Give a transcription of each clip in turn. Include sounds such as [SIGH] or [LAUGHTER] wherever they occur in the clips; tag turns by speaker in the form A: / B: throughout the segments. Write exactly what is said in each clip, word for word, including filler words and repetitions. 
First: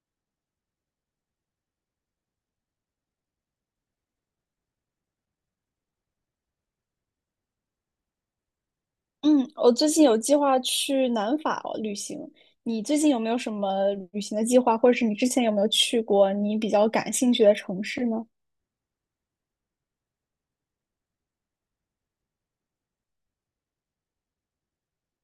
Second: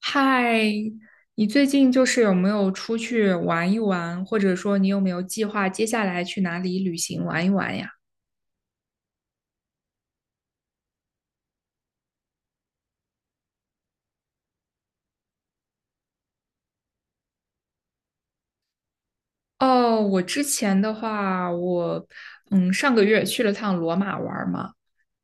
A: 嗨，你最近就是有没有出去玩一玩，或者说你有没有计划接下来去哪里旅行玩一玩呀？
B: 嗯，我最近有计划去南法哦旅行。你最近有没有什么旅行的计划，或者是你之前有没有去过你比较感兴趣的城市呢？
A: 哦，我之前的话，我嗯上个月去了趟罗马玩儿嘛，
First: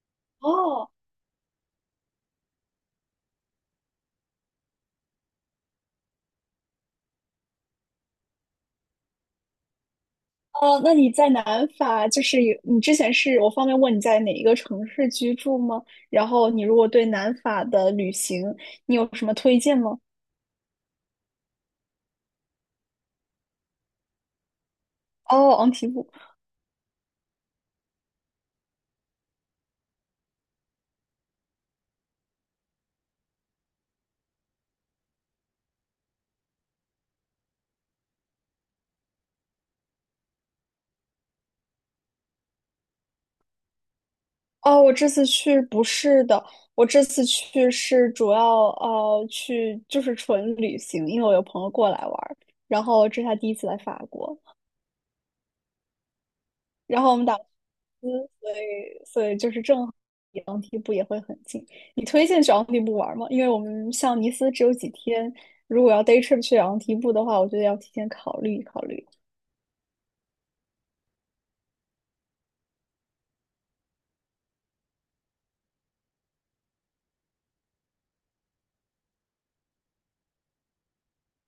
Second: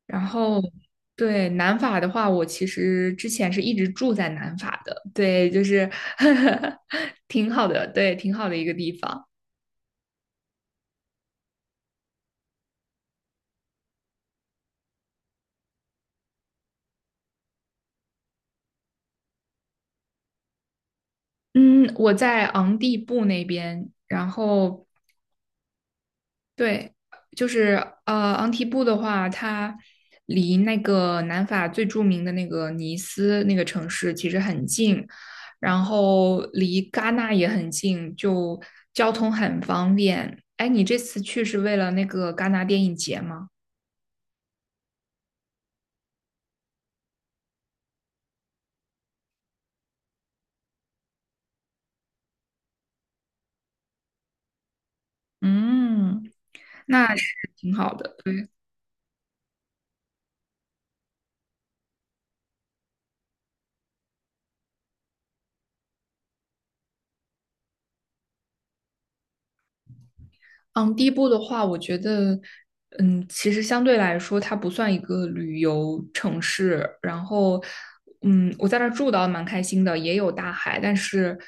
A: 然后
B: 哦，
A: 对南法的话，我其实之前是一直住在南法的，对，就是 [LAUGHS] 挺好的，对，挺好的一个地方。
B: 哦，那你在南法，就是有你之前是我方便问你在哪一个城市居住吗？然后你如果对南法的旅行，你有什么推荐吗？
A: 嗯，我在昂蒂布那边，然后
B: 哦，昂提布。
A: 对，就是呃，昂提布的话，它离那个南法最著名的那个尼斯那个城市其实很近，然后离戛纳也很近，就交通很方便。哎，你这次去是为了那个戛纳电影节吗？
B: 哦，我这次去不是的，我这次去是主要呃去就是纯旅行，因为我有朋友过来玩儿，然后这是他第一次来法国，
A: 嗯，
B: 然后
A: 那
B: 我
A: 是
B: 们打嗯
A: 挺好的。
B: 所以所以就是正好离昂蒂布也会很近。你推荐去昂蒂布玩儿吗？因为我们像尼斯只有几天，如果要 day trip 去昂蒂布的话，我觉得要提前考虑考虑。
A: 嗯，第一步的话，我觉得，嗯，其实相对来说，它不算一个旅游城市。然后，嗯，我在那儿住的蛮开心的，也有大海，但是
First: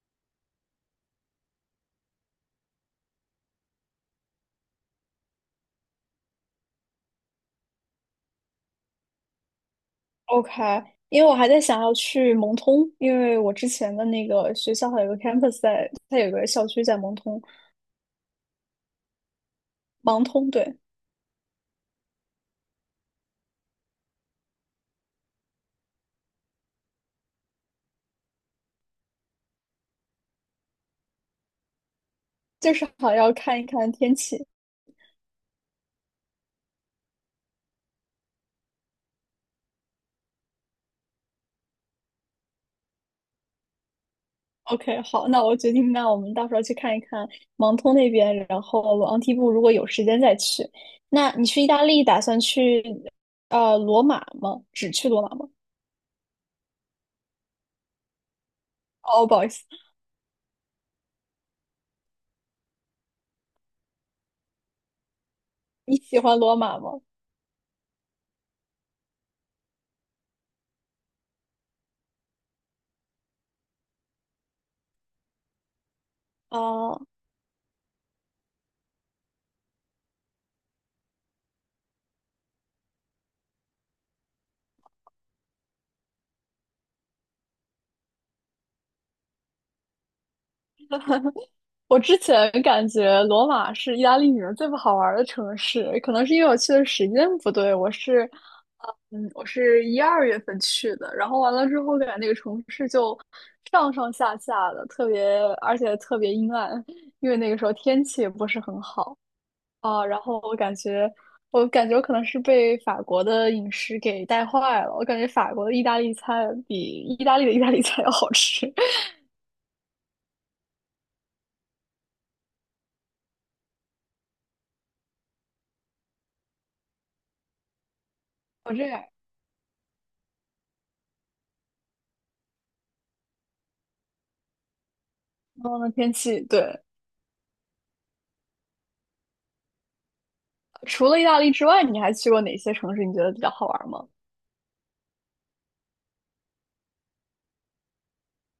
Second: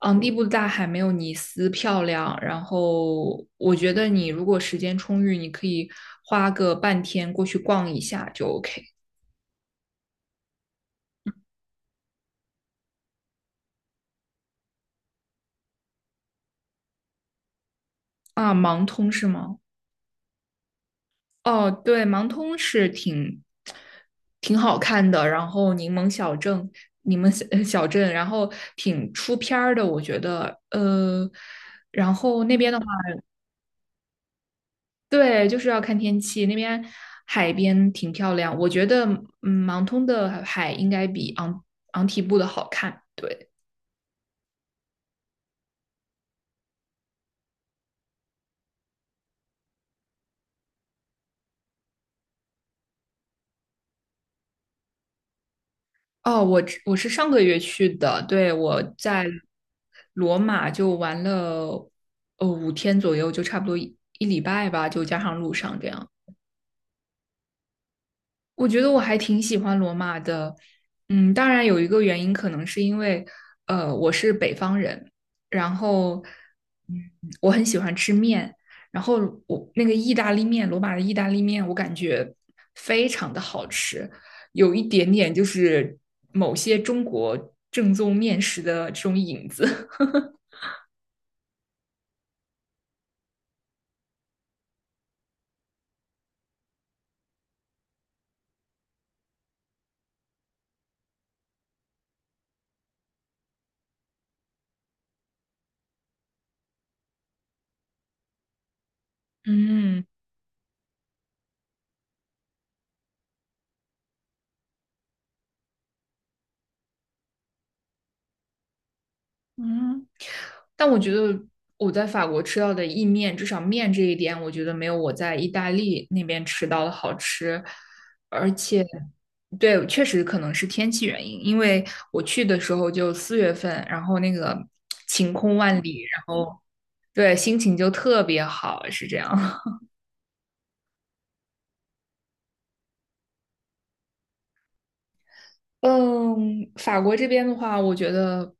A: 昂蒂布的大海没有尼斯漂亮。然后，我觉得你如果时间充裕，你可以花个半天过去逛一下就 OK。
B: OK,因为我还在想要去蒙通，因为我之前的那个学校还有个 campus 在，它有个校区在蒙通，
A: 啊，盲通是吗？
B: 盲通，对，
A: 哦，对，盲通是挺挺好看的，然后柠檬小镇，柠檬小呃小镇，然后挺出片儿的，我觉得，呃，然后那
B: 就
A: 边的话，
B: 是好要看一看天气。
A: 对，就是要看天气，那边海边挺漂亮，我觉得，嗯，盲通的海应该比昂昂提布的好看，对。
B: OK，好，那我决定，那我们到时候去看一看盲通那边，然后昂蒂布如果有时间再去。那你去意大利打算去呃罗马吗？只去罗马吗？
A: 哦，我只我是上个月去的，对，我在
B: 哦，不好意思，
A: 罗马就玩了呃五天左右，就差不多一一礼拜吧，就加上路上这
B: 你
A: 样。
B: 喜欢罗马吗？
A: 我觉得我还挺喜欢罗马的，嗯，当然有一个原因可能是因为，呃，我是北方人，然后，嗯，
B: 啊、
A: 我很喜欢吃面，然后我那个意大利面，罗马的意大利面，我感觉非常的好吃，有一点点就是某些中国正宗面食的这种影子。
B: 我之前感觉罗马是意大利里面最不好玩儿的城市，可能是因为我去的时间不对。我是，嗯，我是一二月份去的，然后完了之后，感觉那个城市就上上下下的，特别，而且特别阴暗，因为那个时候天气也不是很好
A: [LAUGHS] 嗯。
B: 啊。然后我感觉，我感觉我可能是被法国的饮食给带坏了。我感觉法国的意大利菜比意大利的意大利菜要好吃。
A: 嗯，但我觉得我在法国吃到的意面，至少面这一点，我觉得没有我在意大利那边吃到的好吃。而
B: [LAUGHS] 我
A: 且，
B: 这样，
A: 对，确实可能是天气原因，因为我去的时候就四月份，然后那个晴空
B: 然后
A: 万
B: 呢，
A: 里，
B: 天
A: 然
B: 气
A: 后
B: 对。
A: 对，心情就特别好，是这样。[LAUGHS]
B: 除了意大利之外，你还去过哪些城市？你觉得比较好玩吗？
A: 嗯，法国这边的话，我觉得，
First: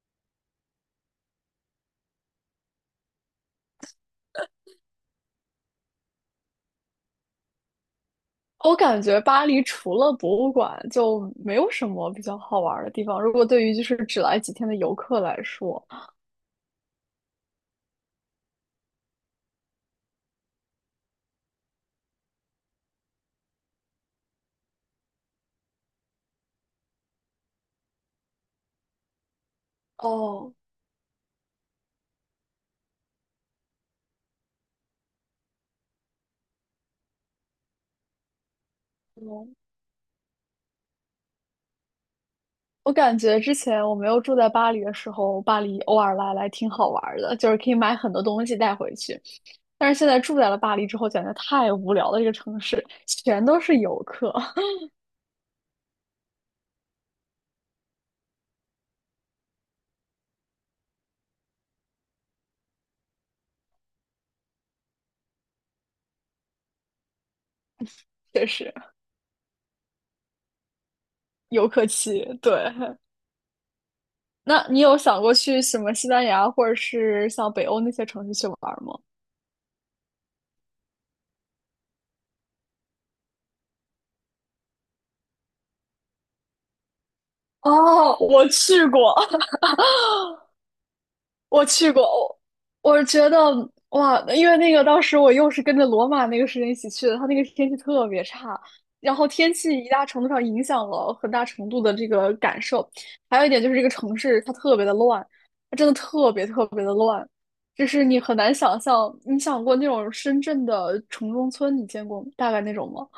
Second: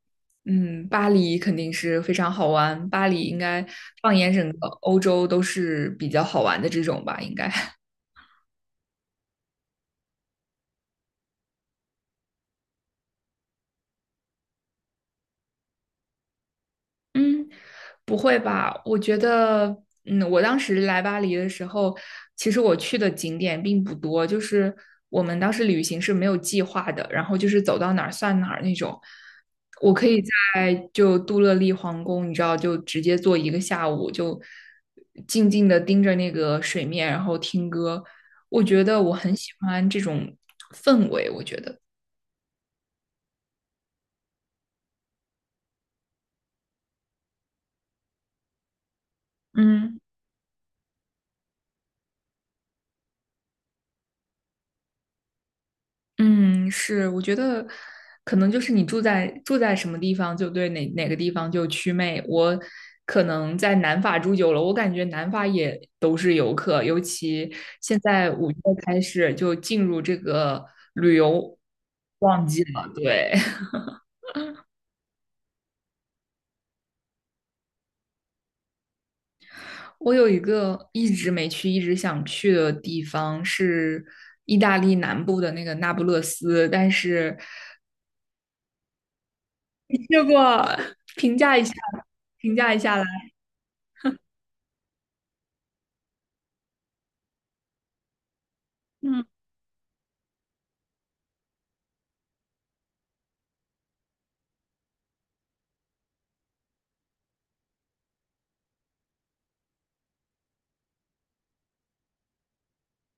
A: 嗯，巴黎肯定是非常好玩，巴黎应该放眼整个欧洲都是比较好玩的这种吧，应该。
B: 我感觉巴黎除了博物馆，就没有什么比较好玩的地方。如果对于就是只来几天的游客来说，
A: 嗯，不会吧？我觉得，嗯，我当时来巴黎的时候，其实我去的景点并不多，就是我们当时旅行是没有计划的，然后就是走到哪儿算哪儿那种。我可以
B: 哦，
A: 在就杜乐丽皇宫，你知道，就直接坐一个下午，就静静的盯着那个水面，然后听歌。我觉得我很喜
B: 嗯
A: 欢这种氛围，我觉得，
B: 我感觉之前我没有住在巴黎的时候，巴黎偶尔来来挺好玩的，就是可以买很多东西带回去。但是
A: 嗯。
B: 现在住在了巴黎之后，简直太无聊了。这个城市全都是游客，
A: 嗯，是，我觉得可能就是你住在住在什么地方，就对哪哪个地方就祛魅。我可能在南法住久了，我感觉南法也都是游客，尤其现在
B: [LAUGHS] 确
A: 五月
B: 实
A: 开始就进入这个旅游
B: 游客气，
A: 旺
B: 对。
A: 季了。对。[LAUGHS]
B: 那你有想过去什么西班牙或者是像北欧那些城市去玩儿吗？
A: 我有一个一直没去、一直想去的地方是意大利南部的那个那不勒斯，但是
B: 哦，我去过，
A: [LAUGHS] 去
B: [LAUGHS]
A: 过，评价一
B: 我
A: 下，
B: 去过，
A: 评价一
B: 我
A: 下来。
B: 我觉得哇，因为那个当时我又是跟着罗马那个时间一起去的，它那个天气特别差，然
A: 嗯。
B: 后天气一大程度上影响了很大程度的这个感受，还有一点就是这个城市它特别的乱，它真的特别特别的乱，就是你很难想象，你想过那种深圳的城中村，你见过吗大概那种吗？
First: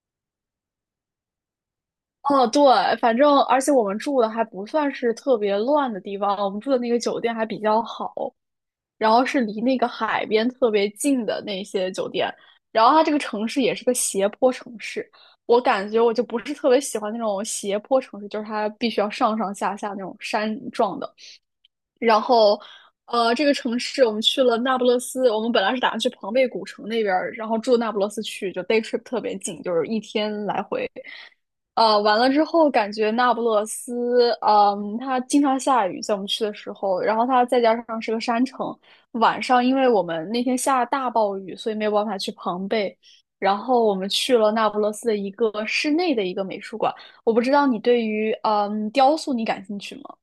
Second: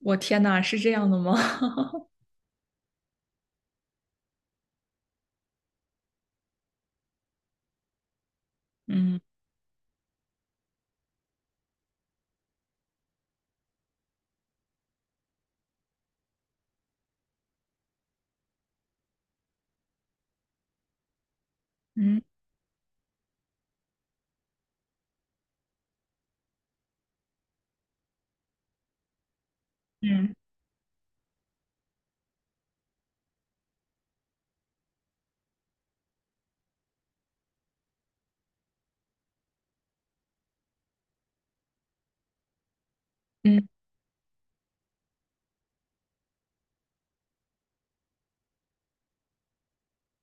A: 我天呐，是这样的吗？[LAUGHS]
B: 哦，对，反正而且我们住的还不算是特别乱的地方，我们住的那个酒店还比较好，然
A: 嗯。
B: 后是离那个海边特别近的那些酒店，然后它这个城市也是个斜坡城市，我感觉我就不是特别喜欢那种斜坡城市，就是它必须要上上下下那种山状的。然
A: 嗯，
B: 后，呃，这个城市我们去了那不勒斯，我们本来是打算去庞贝古城那边儿，然后住那不勒斯去，就 day trip 特别近，就是一
A: 嗯
B: 天来回。呃，完了之后感觉那不勒斯，嗯，它经常下雨，在我们去的时候，然后它再加上是个山城，晚上因为我们那天下大暴雨，所以没有办法去庞贝，然
A: 嗯
B: 后我们去了那不勒斯的一个室内的一个美术馆。我不知道你对于嗯雕塑你感兴趣吗？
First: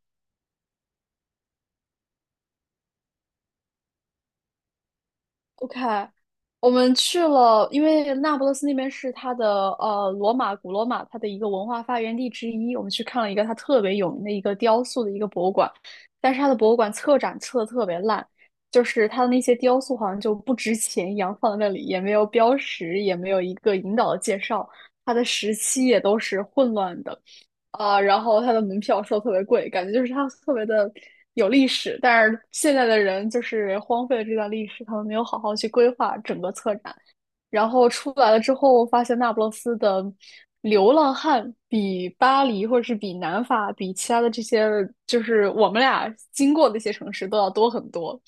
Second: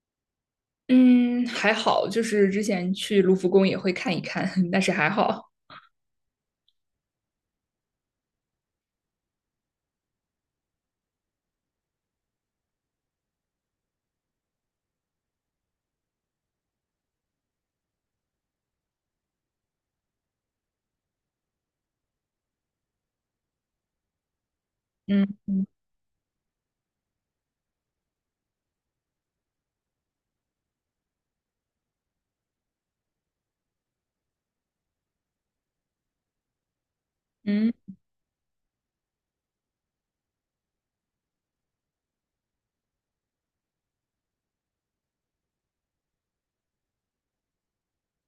A: 嗯，还好，就是之前去卢浮宫也会看一看，[LAUGHS] 但是还好。
B: OK，我们去了，因为那不勒斯那边是它的呃罗马古罗马它的一个文化发源地之一，我们去看了一个它特别有名的一个雕塑的一个博物馆，但是它的博物馆策展策的特别烂，就是它的那些雕塑好像就不值钱一样放在那里，也没有标识，也没有一个引导的介绍，它的
A: 嗯
B: 时
A: 嗯
B: 期也都是混乱的。啊，然后它的门票收特别贵，感觉就是它特别的有历史，但是现在的人就是荒废了这段历史，他们没有好好去规划整个策展，然
A: 嗯
B: 后出来了之后，发现那不勒斯的流浪汉比巴黎或者是比南法、比其他的这些，就是我们俩经过的一些城市都要多很多。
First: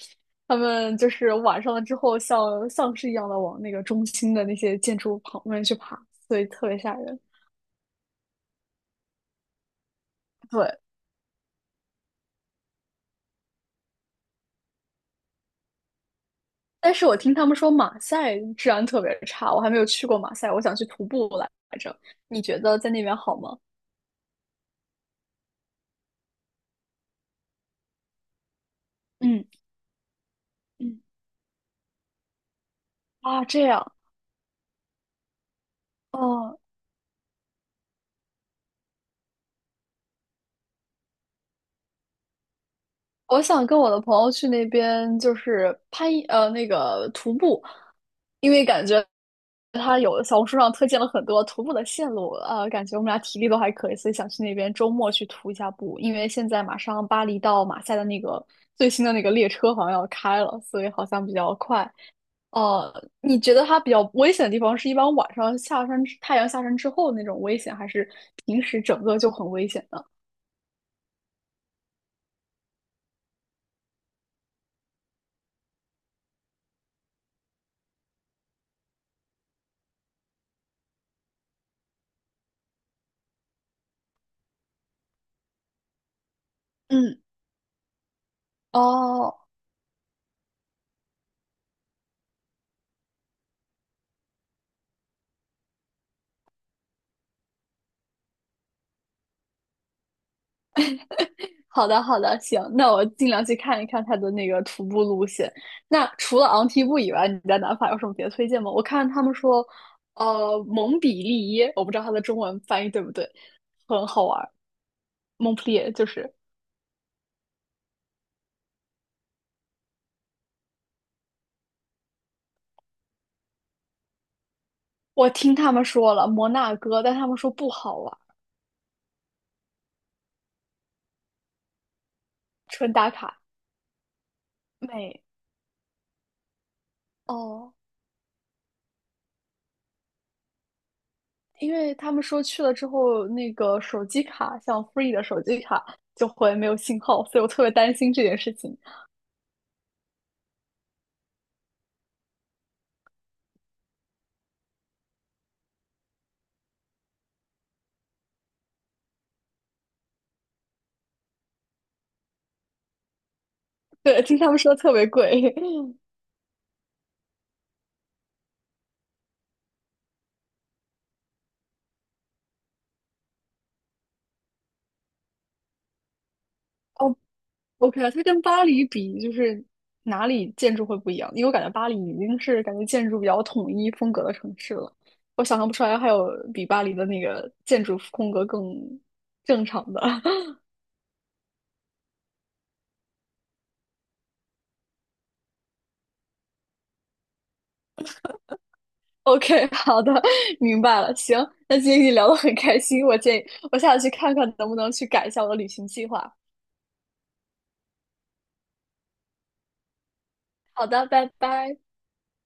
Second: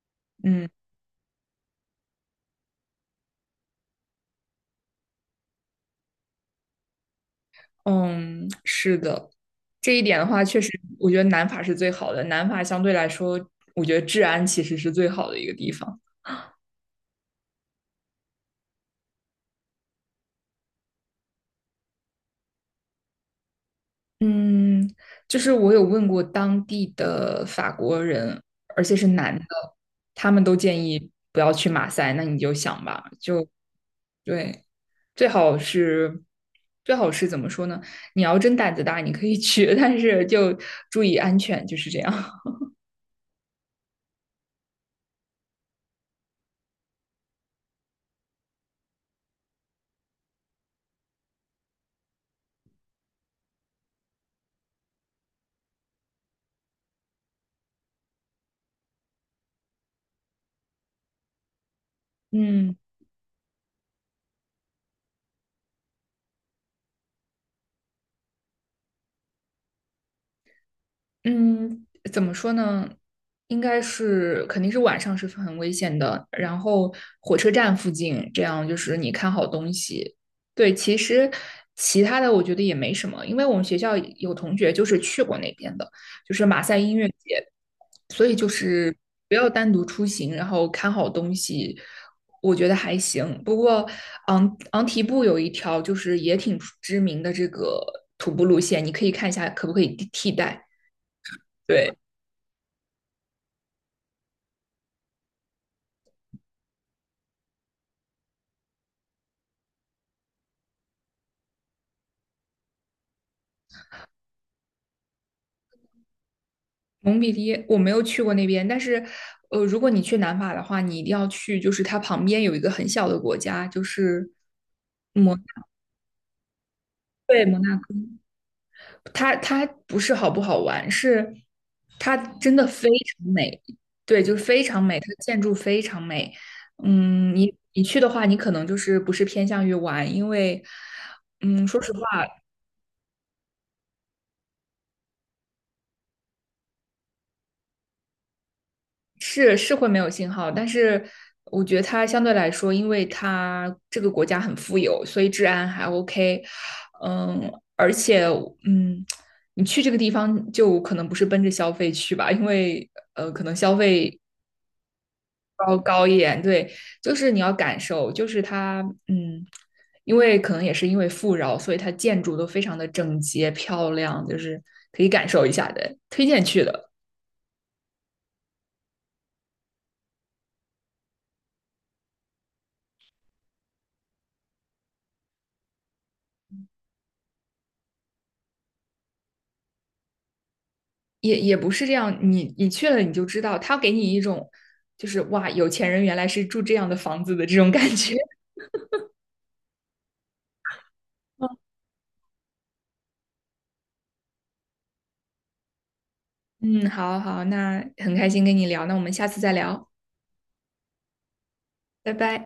B: 他
A: 嗯。
B: 们就是晚上了之后像，像丧尸一样的往那个中心的那些建筑旁边去爬，所以特别吓人。
A: 嗯，是的，这一点的话，确
B: 对，
A: 实，我觉得南法是最好的。南法相对来说，我觉得治安其实是最好的一个地方。
B: 但是我听他们说马赛治安特别差，我还没有去过马赛，我想去徒步来着。你觉得在那边好吗？
A: 嗯，就是我有问过当地的法国人，而且是男
B: 嗯
A: 的，他们都建
B: 嗯，
A: 议不要去马赛。那你就想吧，
B: 啊，这样
A: 对。最好是
B: 哦，
A: 最好是怎么说呢？你要真胆子大，你可以 [LAUGHS] 去，但是就注意安全，就是这样。
B: 我想跟我的朋友去那边，就是攀呃那个徒步，因为感觉他有小红书上推荐了很多徒步的线路，呃，感觉我们俩体力都还可以，所以想去那边周末去徒一下步。因为现在马上巴黎到马赛的那个最新的那个列车好像要开了，所以好像比较快。
A: [LAUGHS] 嗯。
B: 哦，你觉得它比较危险的地方是一般晚上下山之太阳下山之后那种危险，还是平时整个就很危险呢？
A: 嗯，怎么说呢？应该是肯定是晚上是很危险的。然后火车站附近，这样就是你看好东西。对，其实其他的我觉得也没什么，因为我们学校有同学就是去过那边的，就是马赛音乐
B: 嗯，
A: 节，所以就是不
B: 哦，
A: 要单独出行，然后看好东西，我觉得还行。不过昂昂提布有一条就是也挺知名的这个徒步路线，你可以看一下可不可以替代。
B: 好
A: 对，
B: 的好的，行，那我尽量去看一看它的那个徒步路线。那除了昂提布以外，你在南法有什么别的推荐吗？我看他们说，呃，蒙彼利耶，我不知道它的中文翻译对不对，很好玩蒙普利耶就是
A: 蒙彼利我没有去过那边，但是，呃，如果你去南法的话，你一定要去，就是它旁边有一个很小的国家，就是
B: 我
A: 摩，
B: 听他们说了摩纳哥，但他们
A: 对，
B: 说
A: 摩
B: 不
A: 纳哥，
B: 好玩
A: 它它不是好不好玩，是它真的非
B: 纯打
A: 常
B: 卡。
A: 美，对，就是非常美，它的
B: 美
A: 建筑非常美。嗯，你
B: 哦。
A: 你去的话，你可能就是不是偏向于玩，因为，嗯，
B: 因
A: 说实
B: 为
A: 话。
B: 他们说去了之后，那个手机卡，像 Free 的手机卡就会没有信号，所以我特别担心这件事情。
A: 是是会没有信号，但是我觉得它相对来说，因为它这个国家很富有，所以治安还 OK。嗯，而且嗯，你去这个地方就可能不是奔着消费去吧，因为呃，可能消费
B: 对，听他们说特别贵。
A: 高高一点。对，就是你要感受，就是它嗯，因为可能也是因为富饶，所以它建筑都非常的整洁漂亮，就是可以感受一下的，推荐去的。
B: [LAUGHS] 哦，OK，啊，它跟巴黎比，就是哪里建筑会不一样？因为我感觉巴黎已经是感觉建筑比较统一风格的城市了，我想象不出来还有比巴黎的那个建筑风格更正常的。[LAUGHS]
A: 也也不是这样，你你去了你就知道，他给你一种就是哇，有钱人原来是住这样的房子的这种感觉。[LAUGHS]
B: OK，好的，明白了。行，那今天跟你聊得很开心，我建议我下次去看看能不能去改一下我的旅行计划。
A: 嗯，好好，那很开心跟你聊，那我们下次再聊，
B: 好的，拜拜。
A: 拜拜。